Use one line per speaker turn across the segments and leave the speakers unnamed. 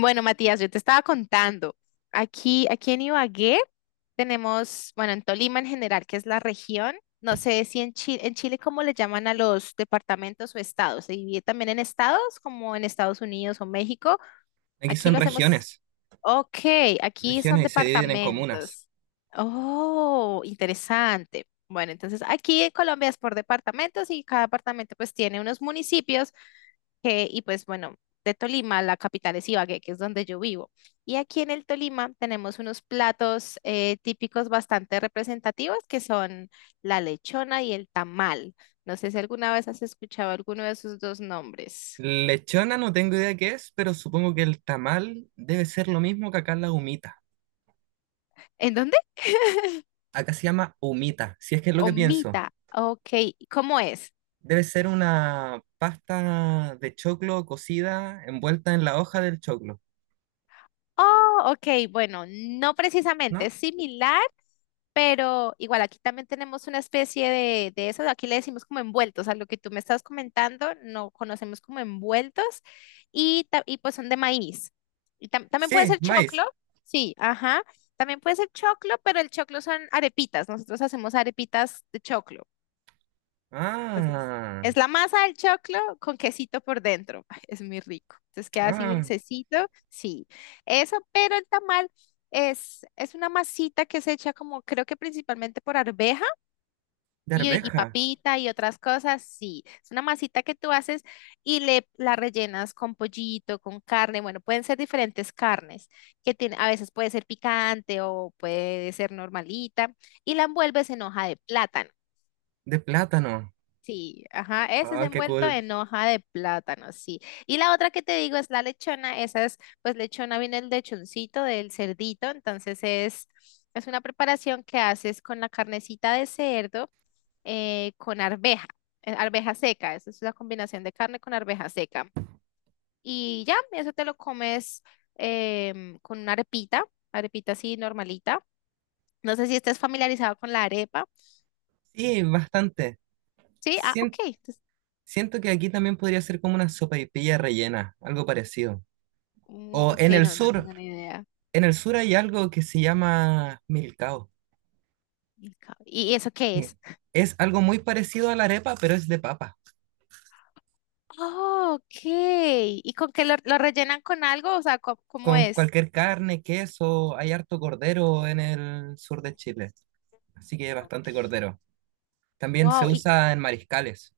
Bueno, Matías, yo te estaba contando, aquí en Ibagué tenemos, bueno, en Tolima en general, que es la región, no sé si en Chile, en Chile cómo le llaman a los departamentos o estados, se divide también en estados, como en Estados Unidos o México,
Aquí
aquí
son
lo hacemos,
regiones,
ok, aquí son
regiones y se dividen en comunas.
departamentos. Oh, interesante. Bueno, entonces aquí en Colombia es por departamentos y cada departamento pues tiene unos municipios que, y pues bueno, de Tolima, la capital es Ibagué, que es donde yo vivo. Y aquí en el Tolima tenemos unos platos típicos bastante representativos que son la lechona y el tamal. No sé si alguna vez has escuchado alguno de esos dos nombres.
Lechona no tengo idea qué es, pero supongo que el tamal debe ser lo mismo que acá la humita.
¿En dónde?
Acá se llama humita, si es que es lo que pienso.
Omita. Ok, ¿cómo es?
Debe ser una pasta de choclo cocida envuelta en la hoja del choclo,
Oh, ok, bueno, no precisamente,
¿no?
es similar. Pero igual aquí también tenemos una especie de eso, aquí le decimos como envueltos, a lo que tú me estás comentando, no conocemos como envueltos y, y pues son de maíz. Y también puede
Sí,
ser choclo,
maíz.
sí, ajá, también puede ser choclo, pero el choclo son arepitas, nosotros hacemos arepitas de choclo. Entonces,
Ah,
es la masa del choclo con quesito por dentro. Ay, es muy rico. Entonces queda así
ah,
dulcecito. Sí, eso, pero el tamal es una masita que se echa como, creo que principalmente por arveja
de
y
arveja,
papita y otras cosas. Sí, es una masita que tú haces y le, la rellenas con pollito, con carne. Bueno, pueden ser diferentes carnes que tiene, a veces puede ser picante o puede ser normalita y la envuelves en hoja de plátano.
de plátano.
Sí, ajá, ese es
Ah, qué
envuelto
cool.
en hoja de plátano, sí. Y la otra que te digo es la lechona, esa es, pues lechona viene el lechoncito del cerdito, entonces es una preparación que haces con la carnecita de cerdo con arveja, arveja seca, esa es la combinación de carne con arveja seca. Y ya, eso te lo comes con una arepita, arepita así normalita. No sé si estés familiarizado con la arepa.
Sí, bastante.
Sí, ah, ok,
Sien-
entonces,
Siento que aquí también podría ser como una sopaipilla rellena, algo parecido.
mm,
O
ok, no, no tengo ni idea.
en el sur hay algo que se llama milcao.
¿Y eso qué
Sí.
es?
Es algo muy parecido a la arepa, pero es de papa.
Oh, ok. ¿Y con qué lo rellenan con algo? O sea, ¿cómo, cómo
Con
es?
cualquier carne, queso, hay harto cordero en el sur de Chile. Así que bastante
Ok.
cordero. También se
Wow, y,
usa en mariscales.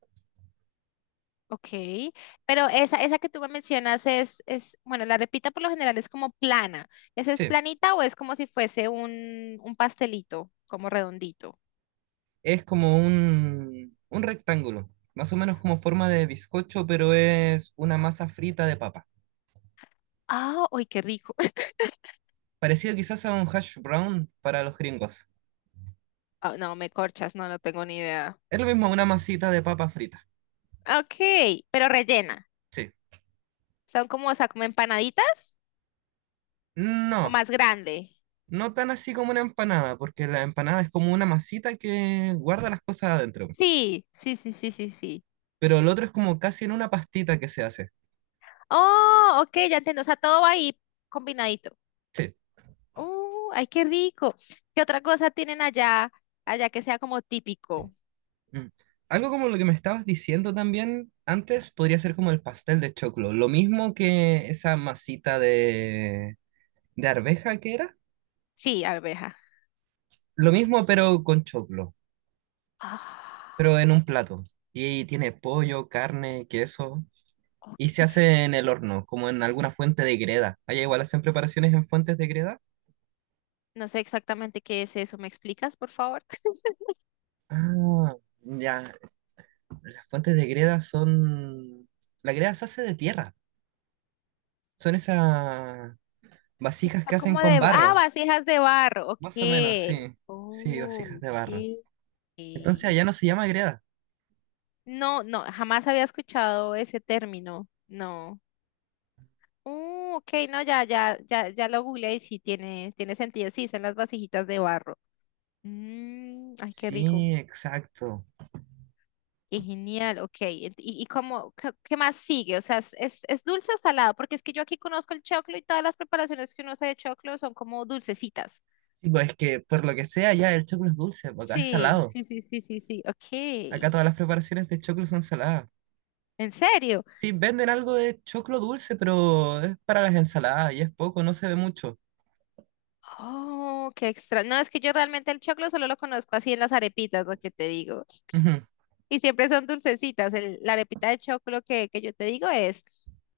ok. Pero esa que tú me mencionas es, bueno, la repita por lo general es como plana. ¿Esa es
Sí.
planita o es como si fuese un pastelito, como redondito?
Es como un rectángulo, más o menos como forma de bizcocho, pero es una masa frita de papa.
Ah, uy, qué rico.
Parecido quizás a un hash brown para los gringos.
Ah, no, me corchas, no, no tengo ni idea.
Es lo mismo una masita de papa frita.
Ok, pero rellena.
Sí.
Son como, o sea, como empanaditas o
No,
más grande.
no tan así como una empanada, porque la empanada es como una masita que guarda las cosas adentro.
Sí, sí, sí, sí, sí, sí.
Pero el otro es como casi en una pastita que se hace.
Oh, ok, ya entiendo. O sea, todo va ahí combinadito.
Sí.
Oh, ay, qué rico. ¿Qué otra cosa tienen allá, allá que sea como típico?
Mm. Algo como lo que me estabas diciendo también antes podría ser como el pastel de choclo. Lo mismo que esa masita de arveja que era,
Sí, arveja.
lo mismo pero con choclo, pero en
Ah,
un plato. Y tiene pollo, carne, queso, y se
ok.
hace en el horno, como en alguna fuente de greda. Allá igual hacen preparaciones en fuentes de greda.
No sé exactamente qué es eso. ¿Me explicas, por favor?
Ah, ya, las fuentes de greda son... La greda se hace de tierra, son esas vasijas
Son
que hacen
como
con
de, ah,
barro,
vasijas de barro. Ok.
más o menos, sí, sí,
Oh,
vasijas de barro.
ok.
Entonces allá no se llama greda.
No, no, jamás había escuchado ese término. No. Ok, no, ya, ya, ya, ya lo googleé y sí tiene, tiene sentido. Sí, son las vasijitas de barro. Mm, ay, qué rico.
Sí, exacto.
Qué genial, ok. Y cómo, qué, qué más sigue? O sea, es dulce o salado? Porque es que yo aquí conozco el choclo y todas las preparaciones que uno hace de choclo son como dulcecitas.
Sí, pues es que por lo que sea, ya el choclo es dulce, porque acá es
Sí,
salado.
sí, sí, sí, sí, sí.
Acá
Ok.
todas las preparaciones de choclo son saladas.
¿En serio?
Sí, venden algo de choclo dulce, pero es para las ensaladas y es poco, no se ve mucho.
Oh, qué extra. No, es que yo realmente el choclo solo lo conozco así en las arepitas, lo que te digo.
Ujú.
Y siempre son dulcecitas. La arepita de choclo que yo te digo es,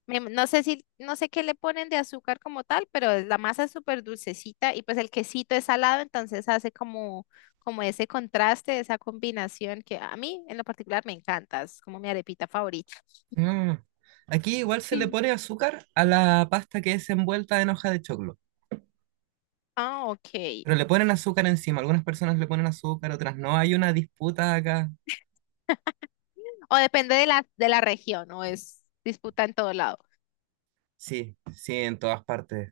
no sé si, no sé qué le ponen de azúcar como tal, pero la masa es súper dulcecita y pues el quesito es salado, entonces hace como, como ese contraste, esa combinación que a mí en lo particular me encanta, es como mi arepita favorita.
Mm. Aquí igual se le
Sí.
pone azúcar a la pasta que es envuelta en hoja de choclo,
Ah, ok.
pero le ponen azúcar encima. Algunas personas le ponen azúcar, otras no. Hay una disputa acá.
O depende de la región, o es disputa en todo lado.
Sí, sí, en todas partes.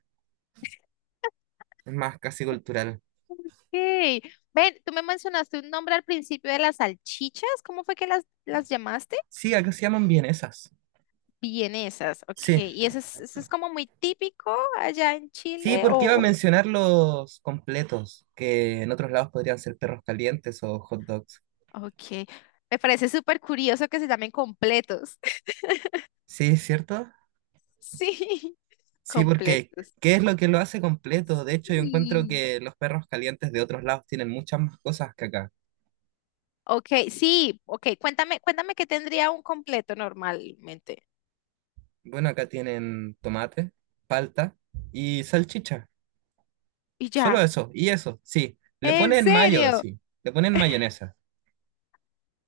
Es más, casi cultural.
Ok. Ven, tú me mencionaste un nombre al principio de las salchichas. ¿Cómo fue que las llamaste?
Sí, acá se llaman vienesas.
Vienesas. Ok.
Sí.
¿Y eso es como muy típico allá en
Sí,
Chile
porque iba a
o...?
mencionar los completos, que en otros lados podrían ser perros calientes o hot dogs.
Ok. Me parece súper curioso que se llamen completos.
Sí, es ¿cierto?
Sí,
Sí, porque
completos.
¿qué es lo que lo hace completo? De hecho, yo encuentro
Sí.
que los perros calientes de otros lados tienen muchas más cosas que acá.
Ok, sí. Ok, cuéntame, cuéntame qué tendría un completo normalmente.
Bueno, acá tienen tomate, palta y salchicha.
Y
Solo
ya.
eso, y eso, sí. Le
¿En
ponen mayo,
serio?
sí. Le ponen mayonesa.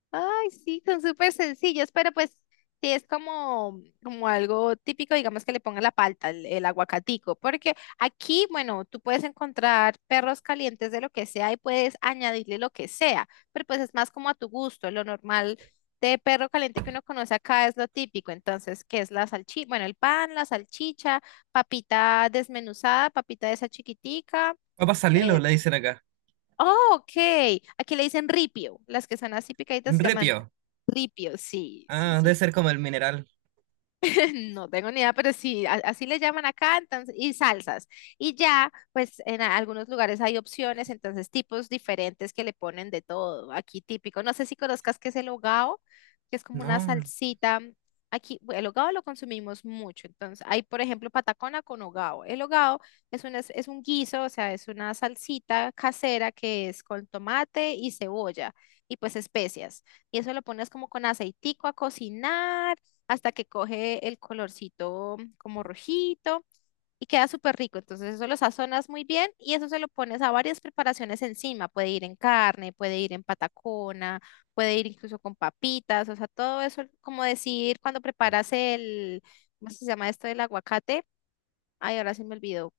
Ay, sí, son súper sencillos, pero pues sí es como, como algo típico, digamos que le pongan la palta, el aguacatico, porque aquí, bueno, tú puedes encontrar perros calientes de lo que sea y puedes añadirle lo que sea, pero pues es más como a tu gusto, lo normal de perro caliente que uno conoce acá es lo típico, entonces, ¿qué es la salchicha? Bueno, el pan, la salchicha, papita desmenuzada, papita de esa chiquitica.
Papa salilo,
eh,
le dicen acá.
Oh, ok. Aquí le dicen ripio. Las que son así picaditas se llaman
Repio.
ripio. Sí, sí,
Ah, debe
sí.
ser como el mineral.
No tengo ni idea, pero sí, así le llaman acá, entonces, y salsas. Y ya, pues en algunos lugares hay opciones, entonces tipos diferentes que le ponen de todo. Aquí típico, no sé si conozcas qué es el hogao, que es como una
No.
salsita. Aquí el hogao lo consumimos mucho, entonces hay, por ejemplo, patacona con hogao. El hogao es un guiso, o sea, es una salsita casera que es con tomate y cebolla y pues especias. Y eso lo pones como con aceitico a cocinar hasta que coge el colorcito como rojito y queda súper rico. Entonces eso lo sazonas muy bien y eso se lo pones a varias preparaciones encima. Puede ir en carne, puede ir en patacona, puede ir incluso con papitas, o sea, todo eso, como decir, cuando preparas el, ¿cómo se llama esto del aguacate? Ay, ahora se me olvidó.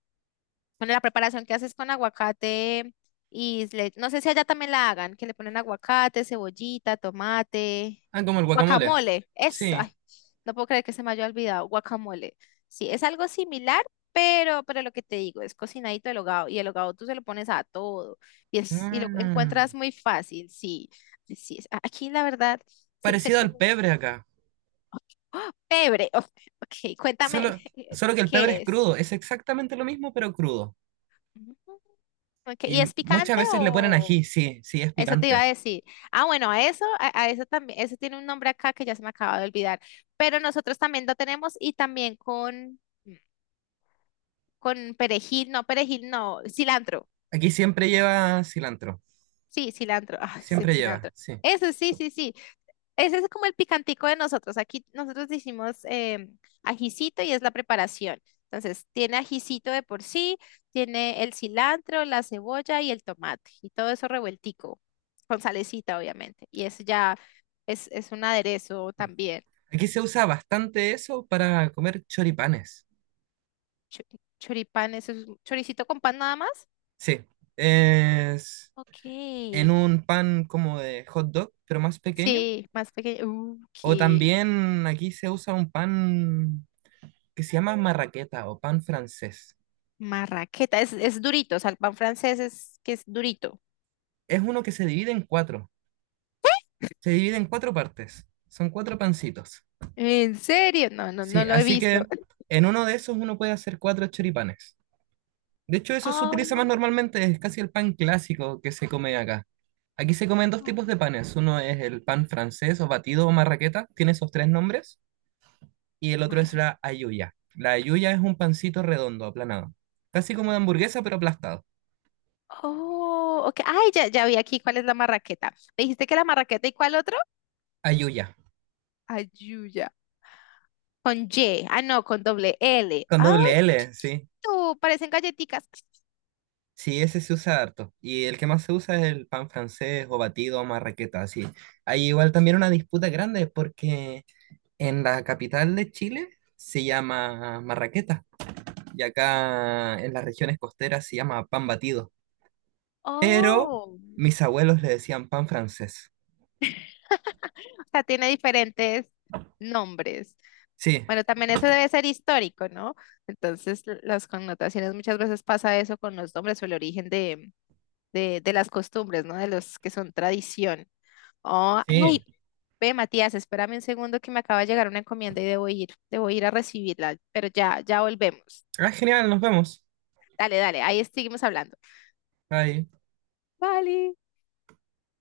Bueno, la preparación que haces con aguacate y no sé si allá también la hagan, que le ponen aguacate, cebollita, tomate,
Ah, como el guacamole.
guacamole, eso, ay,
Sí.
no puedo creer que se me haya olvidado, guacamole. Sí, es algo similar, pero lo que te digo, es cocinadito el hogao, y el hogao tú se lo pones a todo, y, es, y lo
Ah,
encuentras muy fácil, sí, sí, sí, aquí la verdad se, se
parecido al
come.
pebre acá.
¡Ah! Pebre, ok, ok, cuéntame,
Solo, solo que el pebre es
¿qué es?
crudo. Es exactamente lo mismo, pero crudo.
Ujú, ok,
Y
¿y es
muchas
picante
veces le ponen
o...?
ají, sí, sí, es
Eso te iba a
picante.
decir. Ah, bueno, a eso también, eso tiene un nombre acá que ya se me acaba de olvidar. Pero nosotros también lo tenemos y también con perejil, no, cilantro.
Aquí siempre lleva cilantro,
Sí, cilantro. Ah, es el
siempre lleva,
cilantro.
sí.
Eso sí, sí, sí. Ese es como el picantico de nosotros. Aquí nosotros decimos ajicito y es la preparación. Entonces, tiene ajicito de por sí, tiene el cilantro, la cebolla y el tomate y todo eso revueltico, con salecita, obviamente. Y eso ya es un aderezo también.
Aquí se usa bastante eso para comer choripanes.
Chu- Choripán, eso es un choricito con pan nada más.
Sí, es
Ok.
en un pan como de hot dog, pero más pequeño.
Sí, más pequeño.
O
Qué
también aquí se usa un pan que se llama marraqueta o pan francés.
marraqueta. Es durito, o sea, el pan francés es que es durito.
Es uno que se divide en cuatro, se divide en cuatro partes. Son cuatro pancitos.
¿En serio? No, no, no
Sí,
lo he
así
visto.
que en uno de esos uno puede hacer cuatro choripanes. De hecho, eso se
Oh,
utiliza más normalmente, es casi el pan clásico que se come acá. Aquí se comen dos tipos de panes. Uno es el pan francés o batido o marraqueta, tiene esos tres nombres, y el otro es
marra-
la ayuya. La ayuya es un pancito redondo, aplanado, casi como de hamburguesa, pero aplastado.
Oh, ok. Ay, ya, ya vi aquí cuál es la marraqueta. ¿Me dijiste que la marraqueta y cuál otro?
Ayuya,
Ayuya. Con Y. Ah, no, con doble L.
con
Ay,
doble
qué
L, sí.
chiquito. Parecen galletitas.
Sí, ese se usa harto. Y el que más se usa es el pan francés o batido o marraqueta, así. Hay igual también una disputa grande porque en la capital de Chile se llama marraqueta y acá en las regiones costeras se llama pan batido. Pero
Oh,
mis abuelos le decían pan francés.
o sea, tiene diferentes nombres.
Sí,
Bueno, también eso debe ser histórico, ¿no? Entonces, las connotaciones muchas veces pasa eso con los nombres o el origen de las costumbres, ¿no? De los que son tradición. Oh,
sí.
ay, ve, Matías, espérame un segundo que me acaba de llegar una encomienda y debo ir a recibirla, pero ya, ya volvemos.
Ah, genial, nos vemos.
Dale, dale, ahí seguimos hablando.
Bye.
Vale.